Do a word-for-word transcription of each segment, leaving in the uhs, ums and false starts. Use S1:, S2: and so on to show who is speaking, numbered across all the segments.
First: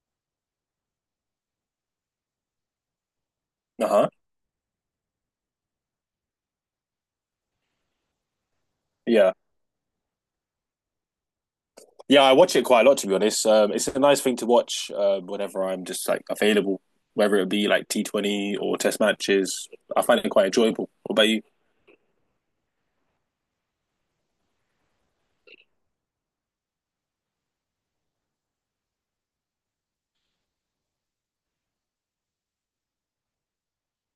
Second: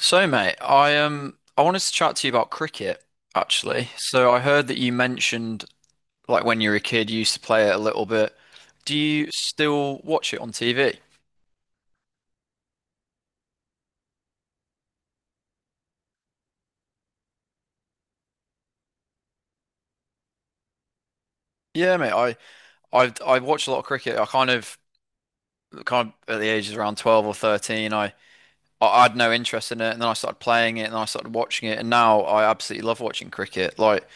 S1: So, mate, I um I wanted to chat to you about cricket, actually.
S2: Uh-huh.
S1: So I heard that you mentioned, like, when you were a kid you used to play it a little bit. Do you
S2: Yeah.
S1: still watch it on T V?
S2: Yeah, I watch it quite a lot to be honest. Um, it's a nice thing to watch um, whenever I'm just like available, whether it be like T twenty or test matches. I find it quite enjoyable. What about you?
S1: Yeah, mate, I I I watch a lot of cricket. I kind of kind of at the ages around twelve or thirteen, I I had no interest in it, and then I started playing it, and then I started watching it, and now I absolutely love watching cricket. Like,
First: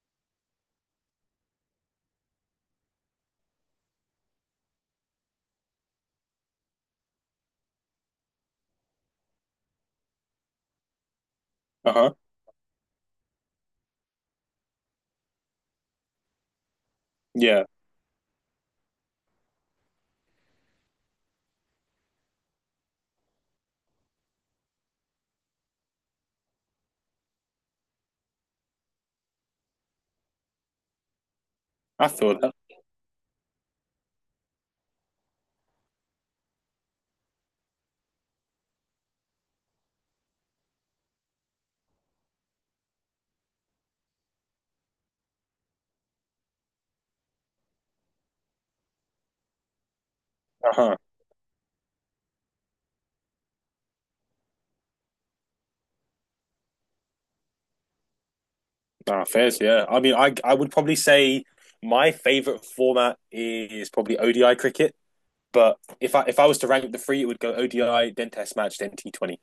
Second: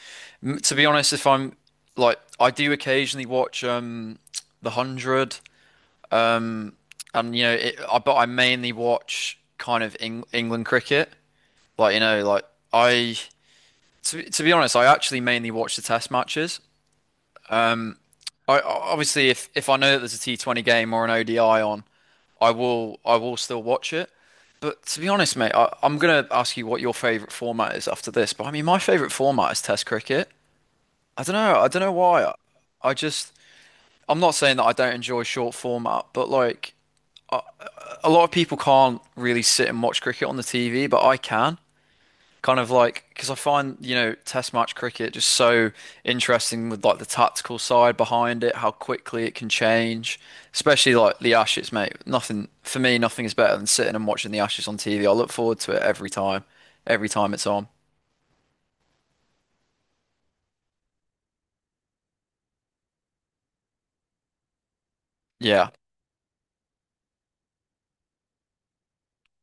S1: m- to be honest, if I'm like I do occasionally watch um the hundred. Um, and you know, it, I, But I mainly watch kind of Eng England cricket. Like you
S2: Uh-huh.
S1: know, like I to, to be honest, I actually mainly watch the test matches.
S2: Yeah,
S1: Um, I Obviously, if if I know that there's a T twenty game or an O D I on, I will I will still watch it. But to be honest, mate, I, I'm gonna ask you what your favorite format is after this. But I mean, my favorite format is Test cricket. I don't know. I don't know
S2: I
S1: why. I,
S2: feel that.
S1: I just I'm not saying that I don't enjoy short format, but, like, a lot of people can't really sit and watch cricket on the T V, but I can. Kind of like because I find, you know, test match cricket just so interesting, with, like, the tactical side behind it, how quickly it can change. Especially,
S2: Uh-huh.
S1: like, the Ashes, mate. Nothing for me, nothing is better than sitting and watching the Ashes on T V. I look forward to it every time, every time it's on.
S2: Nah, fairs, yeah. I mean, I I would probably say my favorite format is probably O D I cricket,
S1: Yeah.
S2: but if I if I was to rank the three, it would go O D I, then test match, then T twenty.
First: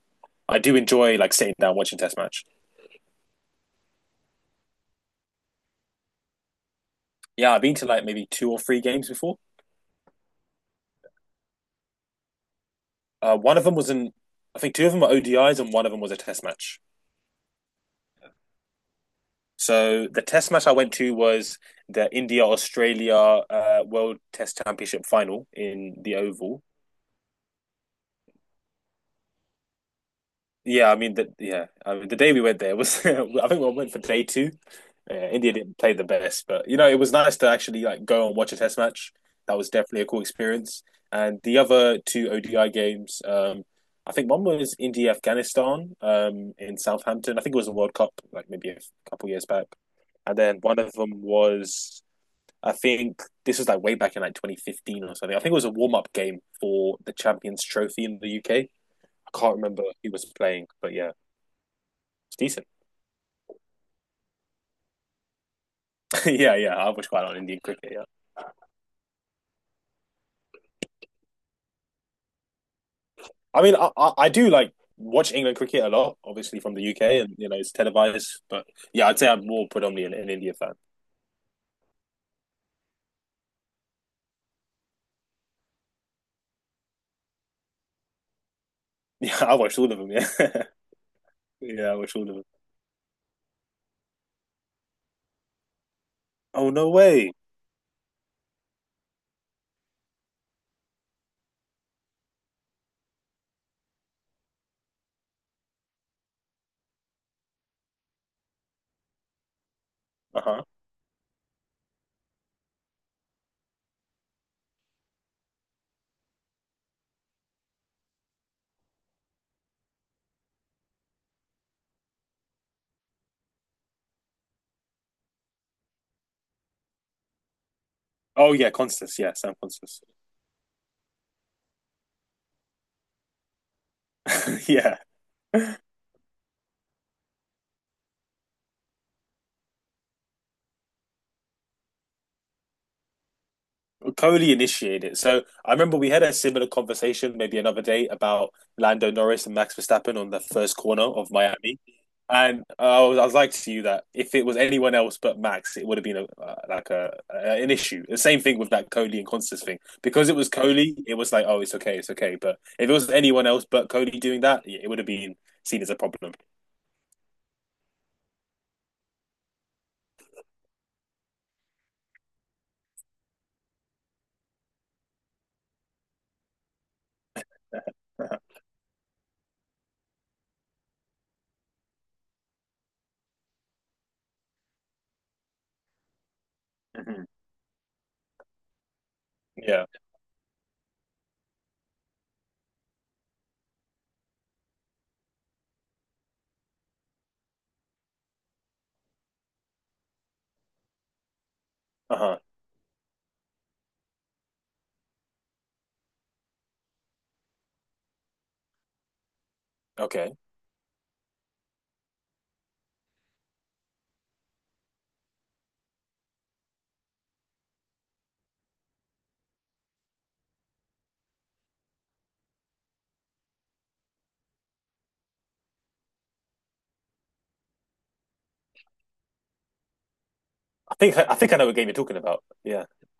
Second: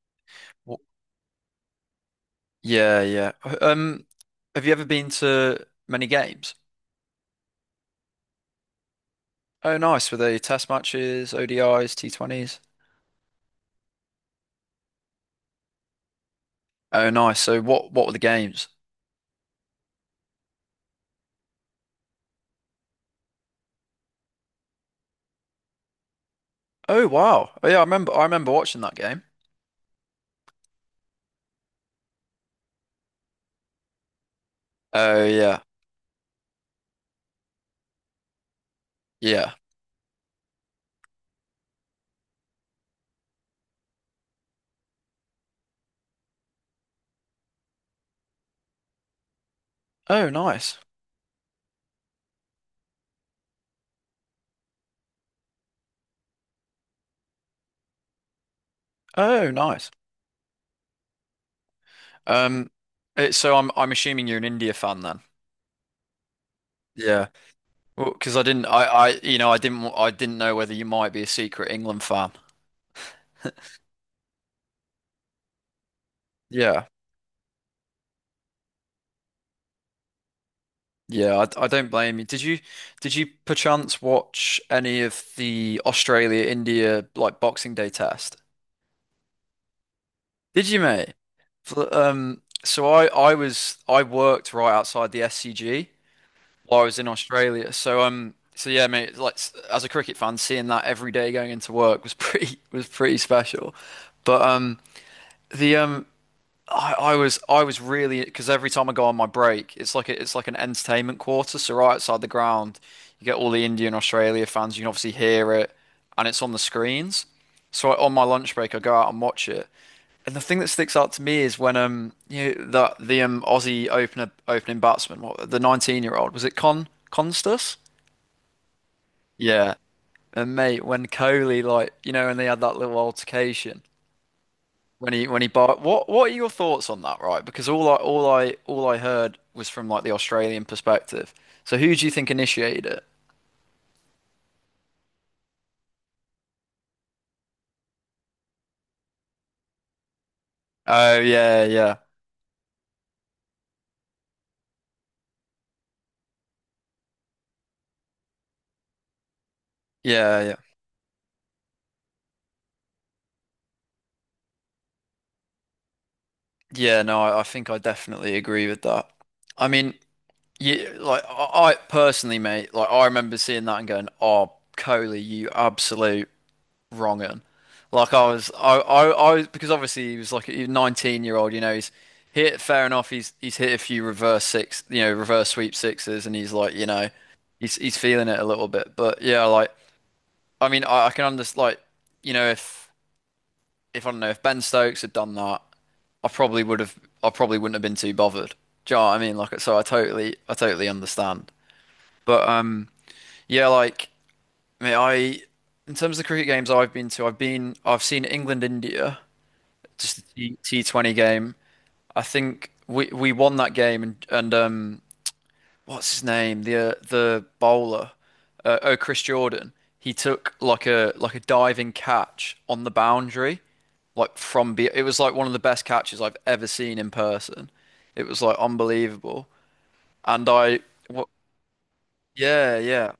S2: I do
S1: W-
S2: enjoy like sitting down watching test match.
S1: Yeah, yeah. Um, have you ever been to many games?
S2: Yeah, I've been to like maybe two or three games before.
S1: Oh, nice. Were they test matches, O D Is, T twenties?
S2: Uh, one of them was in, I think two of them were O D Is and one of them was a test match.
S1: Oh, nice. So, what what were the games?
S2: So the test match I went to was the India Australia uh, World Test Championship final in the Oval.
S1: Oh, wow. Oh, yeah, I remember I remember watching that game.
S2: Yeah, I mean the yeah, I mean the day we went there was I think we went for day two. Uh,
S1: Oh,
S2: India
S1: yeah.
S2: didn't play the best, but you know it was nice to actually like go and watch a test match.
S1: Yeah.
S2: That was definitely a cool experience. And the other two O D I games, um, I think one was India Afghanistan um, in Southampton. I think it was a World Cup, like maybe a couple years back.
S1: Oh,
S2: And then
S1: nice.
S2: one of them was, I think this was like way back in like twenty fifteen or something. I think it was a warm up game for the Champions Trophy in the U K. I
S1: Oh,
S2: can't remember
S1: nice.
S2: who was playing, but yeah. It's decent.
S1: Um it, so, I'm I'm assuming you're an India fan then.
S2: yeah, yeah. I watch quite
S1: Yeah.
S2: a lot of Indian cricket. Yeah,
S1: Well, because I didn't I I you know I didn't w- I didn't know whether you might be a secret England fan.
S2: I mean, I, I, I do like watch England cricket a lot, obviously from the
S1: Yeah.
S2: U K, and you know it's televised. But yeah, I'd say I'm more predominantly an, an India fan.
S1: Yeah, I, I don't blame you. Did you did you perchance watch any of the Australia India, like, Boxing Day test?
S2: Yeah, I watched all of them. Yeah,
S1: Did you, mate? Fl-
S2: yeah, I watched all of
S1: Um
S2: them.
S1: so I I was I worked right outside the S C G
S2: Oh
S1: while I
S2: no
S1: was in
S2: way.
S1: Australia. So um, so yeah, mate. Like, s- as a cricket fan, seeing that every day going into work was pretty was pretty special. But, um, the um, I, I was I was really because every time I go on my break, it's like a, it's
S2: Uh
S1: like an
S2: huh.
S1: entertainment quarter. So right outside the ground, you get all the India and Australia fans. You can obviously hear it, and it's on the screens. So I, on my lunch break, I go out and watch it. And the thing that sticks out to me is when, um you know, that the um Aussie opener opening batsman, what, the nineteen year old, was it, Con Constas?
S2: Oh yeah, Constance. Yeah, Sam
S1: Yeah.
S2: Constance.
S1: And, mate, when Kohli, like, you know when they had that little altercation.
S2: yeah,
S1: When he when he bought what what are your thoughts on that, right? Because all I all I all I heard was from, like, the Australian perspective. So, who do you think initiated it?
S2: Coley initiated it. So I remember we had a similar conversation maybe another day about Lando Norris and Max Verstappen on the first corner
S1: Oh,
S2: of
S1: yeah,
S2: Miami.
S1: yeah.
S2: And I was, I was like to you that if it was anyone else but Max, it would have been a, uh, like a, a an issue. The same thing with that Coley and Constance thing. Because it
S1: Yeah,
S2: was
S1: yeah.
S2: Coley, it was like, oh, it's okay, it's okay. But if it was anyone else but Coley doing that, yeah, it would have been seen as a problem.
S1: Yeah. No, I, I think I definitely agree with that. I mean, you like I, I personally, mate, like, I remember seeing that and going, "Oh, Coley, you absolute." Wronging. Like, I was, I, I, I was, because obviously he was like a nineteen year old, you know, he's hit, fair enough, he's he's hit a few reverse six, you know, reverse sweep sixes, and he's like, you know,
S2: Mm-hmm.
S1: he's he's feeling it a little bit. But, yeah, like,
S2: Yeah.
S1: I mean, I, I can understand, like, you know, if, if, I don't know, if Ben Stokes had done that, I probably would have, I probably wouldn't have been too bothered. Do you know what I mean? Like, so, I totally, I totally understand.
S2: Uh huh.
S1: But, um, yeah, like, I mean, I, in terms of the cricket games I've been to, I've been, I've seen England, India. Just
S2: Okay.
S1: the T T20 game. I think we we won that game, and and um what's his name? The uh, the bowler, uh, oh, Chris Jordan. He took, like, a like a diving catch on the boundary, like from be it was like one of the best catches I've ever seen in person. It was, like, unbelievable. And, I
S2: I think
S1: what
S2: I think I know what game you're talking about.
S1: yeah,
S2: Yeah.
S1: yeah.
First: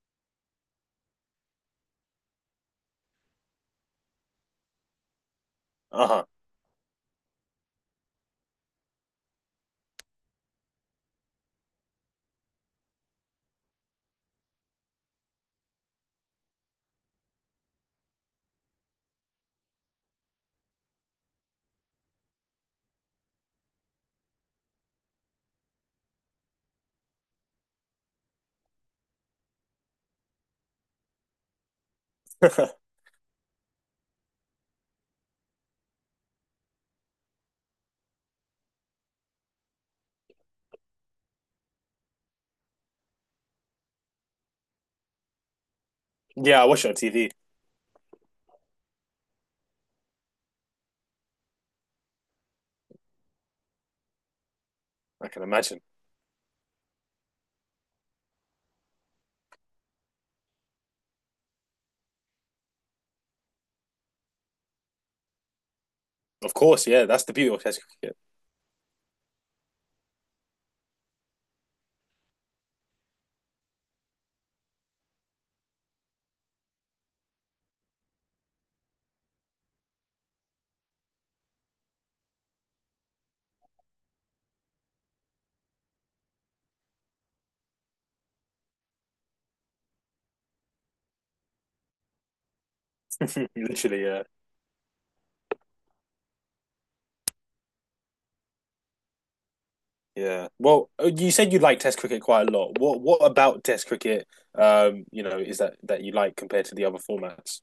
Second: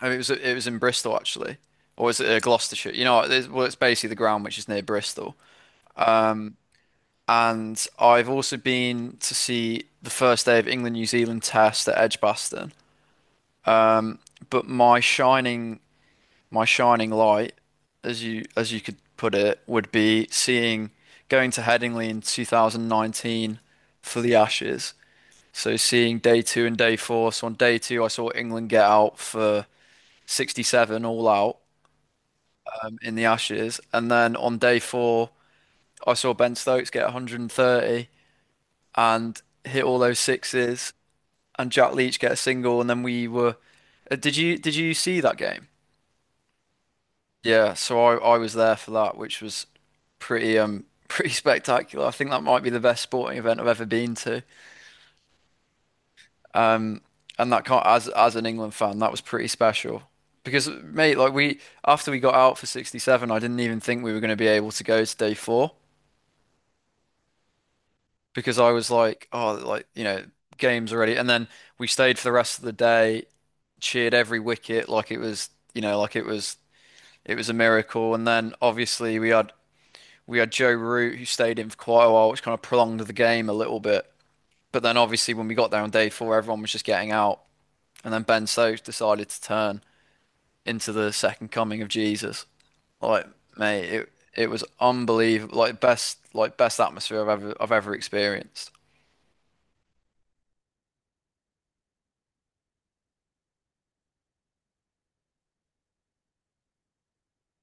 S1: I mean, it was it was in Bristol, actually. Or was it, uh, Gloucestershire? You know, it's, well, it's basically the ground which is near Bristol.
S2: Uh
S1: And I've also been to see the first day of England New Zealand Test at Edgbaston. But my shining my shining light, as you as you could put it, would be seeing going to Headingley in twenty nineteen for the Ashes. So, seeing day two and day four. So on day two, I saw England get out for sixty-seven all out,
S2: huh.
S1: um, in the Ashes, and then on day four, I saw Ben Stokes get a hundred and thirty and hit all those sixes and Jack Leach get a single, and then we were. Uh, did you did you see that game?
S2: yeah. I watch it on T V.
S1: Yeah, so I I was there for that, which was pretty um pretty spectacular. I think that might be the best sporting event I've ever been to.
S2: I can imagine.
S1: Um, and that can't, as as an England fan, that was pretty special. Because, mate, like, we after we got out for sixty-seven, I didn't even think we were going to be able to go to day four,
S2: Of course, yeah, that's the beauty of Test cricket.
S1: because I was like, oh, like, you know, games already. And then we stayed for the rest of the day, cheered every wicket. Like it was, you know, like it was It was a miracle. And then, obviously, we had we had Joe Root who stayed in for quite a while, which kind of prolonged the game a little bit. But then, obviously, when we got there on day four, everyone was just getting out. And then Ben Stokes decided to turn into the second coming of Jesus. Like, mate,
S2: Literally,
S1: it
S2: yeah,
S1: it was unbelievable. Like, best like best atmosphere I've ever I've ever experienced.
S2: yeah. Well, uh, you said you like Test cricket quite a lot. What what about Test cricket? Um, you know, is that that you like compared to the other formats?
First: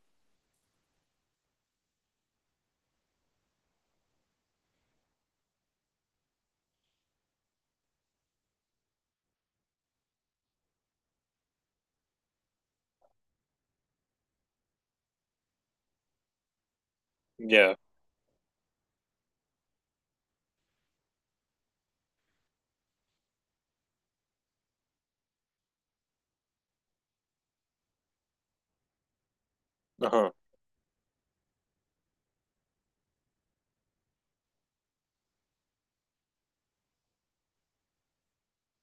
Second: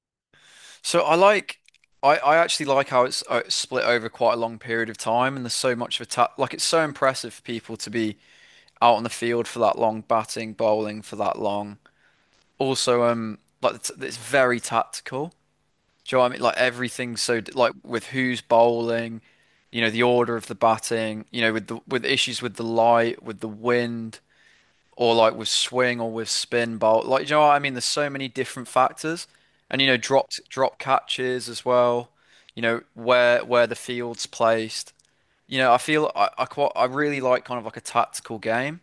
S1: So I like I, I actually like how it's, uh, it's split over quite a long period of time, and there's so much of a, ta like, it's so impressive for people to be out on the field for that long, batting, bowling for that long. Also, um, like, it's, it's very tactical. Do you know what I mean? Like, everything's so, like,
S2: Yeah.
S1: with who's bowling, you know, the order of the batting, you know, with the with issues with the light, with the wind, or, like, with swing or with spin bowl. Like, do you know what I mean? There's so many different factors, and, you know,
S2: Uh-huh.
S1: dropped drop catches as well. You know, where where the field's placed. You know, I feel I, I quite I really like, kind of, like, a tactical game,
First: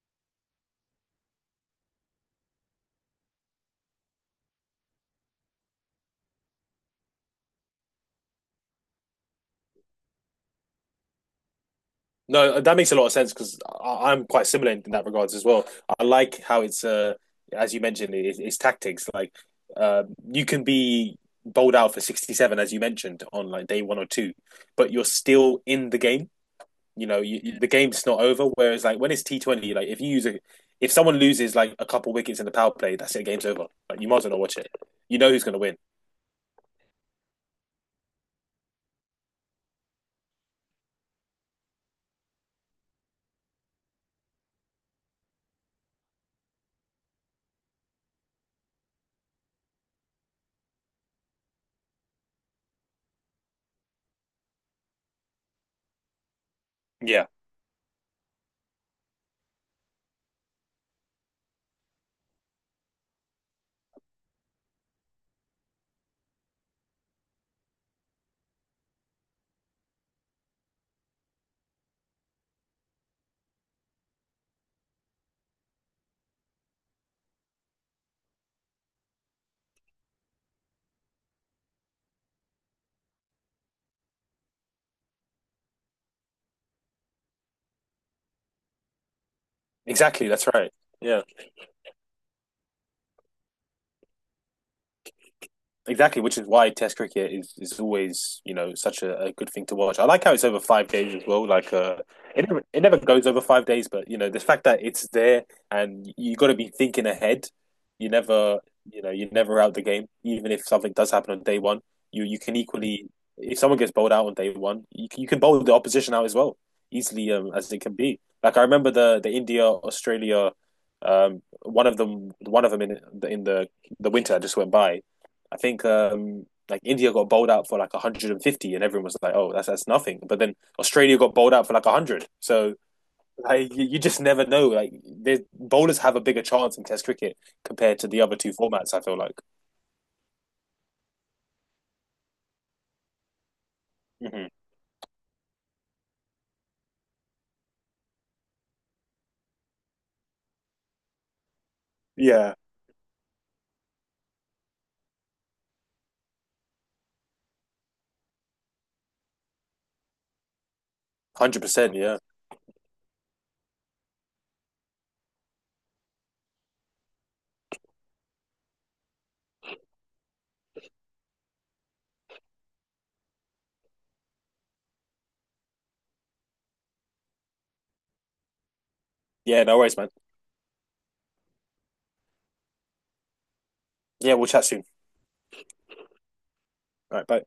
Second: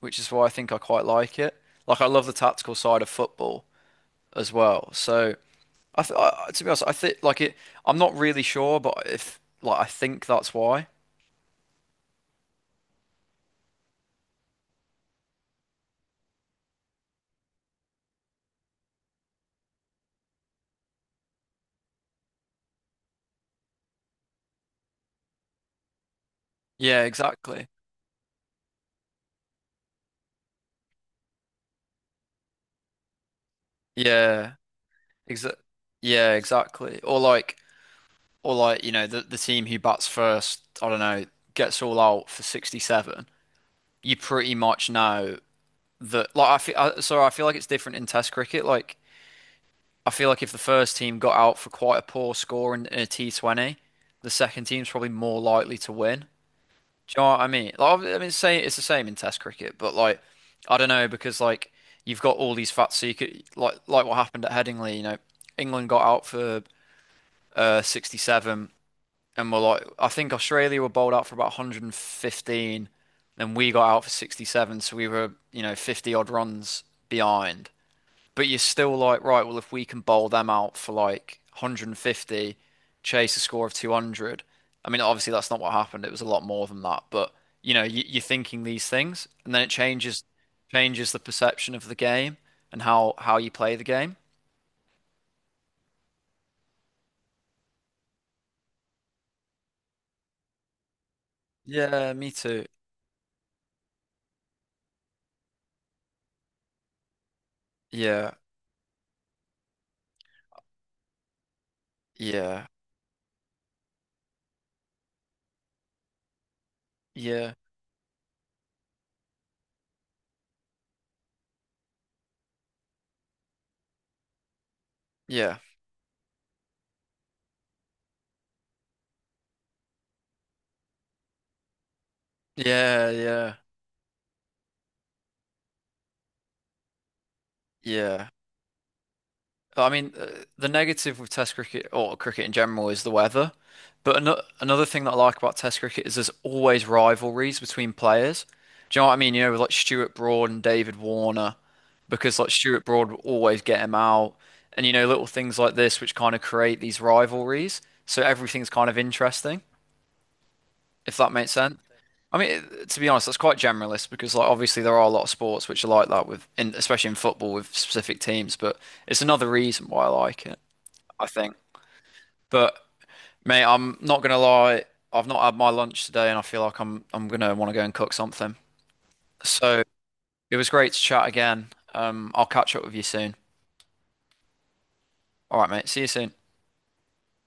S1: which is why I think I quite like it. Like, I love the tactical side of football as well. So, I, th I to be honest, I think, like, it. I'm not really sure, but, if, like, I think that's why.
S2: No, uh, that makes a lot of sense because I'm quite similar in that regards as well. I like how it's uh, as you mentioned, it, it's tactics. Like, uh, you can be bowled out for sixty-seven as you mentioned on like day one or two, but you're still in the game.
S1: Yeah,
S2: You know, you,
S1: exactly.
S2: the game's not over. Whereas, like when it's T Twenty, like if you use a, if someone loses like a couple wickets in the power play, that's it. The game's over. Like you might as well not
S1: Yeah,
S2: watch it. You know who's going
S1: exa
S2: to win.
S1: yeah, exactly. Or like, or like you know, the the team who bats first, I don't know, gets all out for sixty-seven. You pretty much know that. Like, I feel, I, so I feel like it's different in Test cricket. Like, I feel like if the first team got out for quite a poor score in, in a T twenty, the second team's probably more likely to win. Do you
S2: Yeah.
S1: know what I mean? Like, I mean, say it's the same in Test cricket, but, like, I don't know, because, like, you've got all these facts. So you could, like like what happened at Headingley. You know, England got out for uh sixty-seven, and were, like, I think Australia were bowled out for about a hundred and fifteen, and we got out for sixty-seven, so we were, you know fifty odd runs behind. But you're still like, right, well, if we can bowl them out for, like, a hundred and fifty, chase a score of two hundred. I mean, obviously, that's not what happened. It was a lot more than that. But, you know, you, you're thinking these things, and then it changes
S2: Exactly. That's right.
S1: changes the
S2: Yeah.
S1: perception of the game and how how you play the game.
S2: Exactly, which is why Test cricket is, is always, you know, such a, a good thing to watch. I like how it's over five days as well. Like, uh,
S1: Yeah, me
S2: it never,
S1: too.
S2: it never goes over five days, but you know, the fact that it's there and you got to be thinking ahead. You
S1: Yeah,
S2: never, you know, you're never out the game. Even if something does happen on day one, you you can
S1: yeah,
S2: equally, if someone gets bowled out on day one, you can, you can bowl the opposition out as well easily um,
S1: yeah,
S2: as it can be. Like I remember the the India Australia, um, one of them, one of them in the in the the winter that just went by.
S1: yeah,
S2: I think um, like India got bowled out for like one hundred fifty, and everyone was like, "Oh, that's that's nothing." But then Australia got bowled out for like one hundred. So
S1: yeah, yeah,
S2: like, you, you just never know. Like bowlers have a bigger chance in Test cricket compared to the
S1: yeah.
S2: other two formats. I feel like.
S1: I mean, uh, the negative with Test cricket, or cricket in general, is the weather. But ano
S2: Hmm.
S1: another thing that I like about Test cricket is there's always rivalries between players. Do you know what I mean? You know, with, like, Stuart Broad and David Warner,
S2: Yeah,
S1: because, like,
S2: one
S1: Stuart Broad would always get him out, and, you know, little things like this which kind of create these rivalries. So everything's kind of interesting, if that makes
S2: hundred
S1: sense.
S2: percent. Yeah,
S1: I mean, it- to be honest, that's quite generalist because, like, obviously there are a lot of sports which are like that, with, in, especially in football with specific teams. But it's another reason why I like it. I think. But, mate, I'm not gonna lie, I've not had my lunch today, and I feel like I'm I'm gonna want to go and cook something.
S2: yeah. No
S1: So
S2: worries, man.
S1: it was great to chat again. Um, I'll catch up with you soon.
S2: Yeah, we'll chat soon.
S1: All right, mate. See you soon.
S2: All right, bye.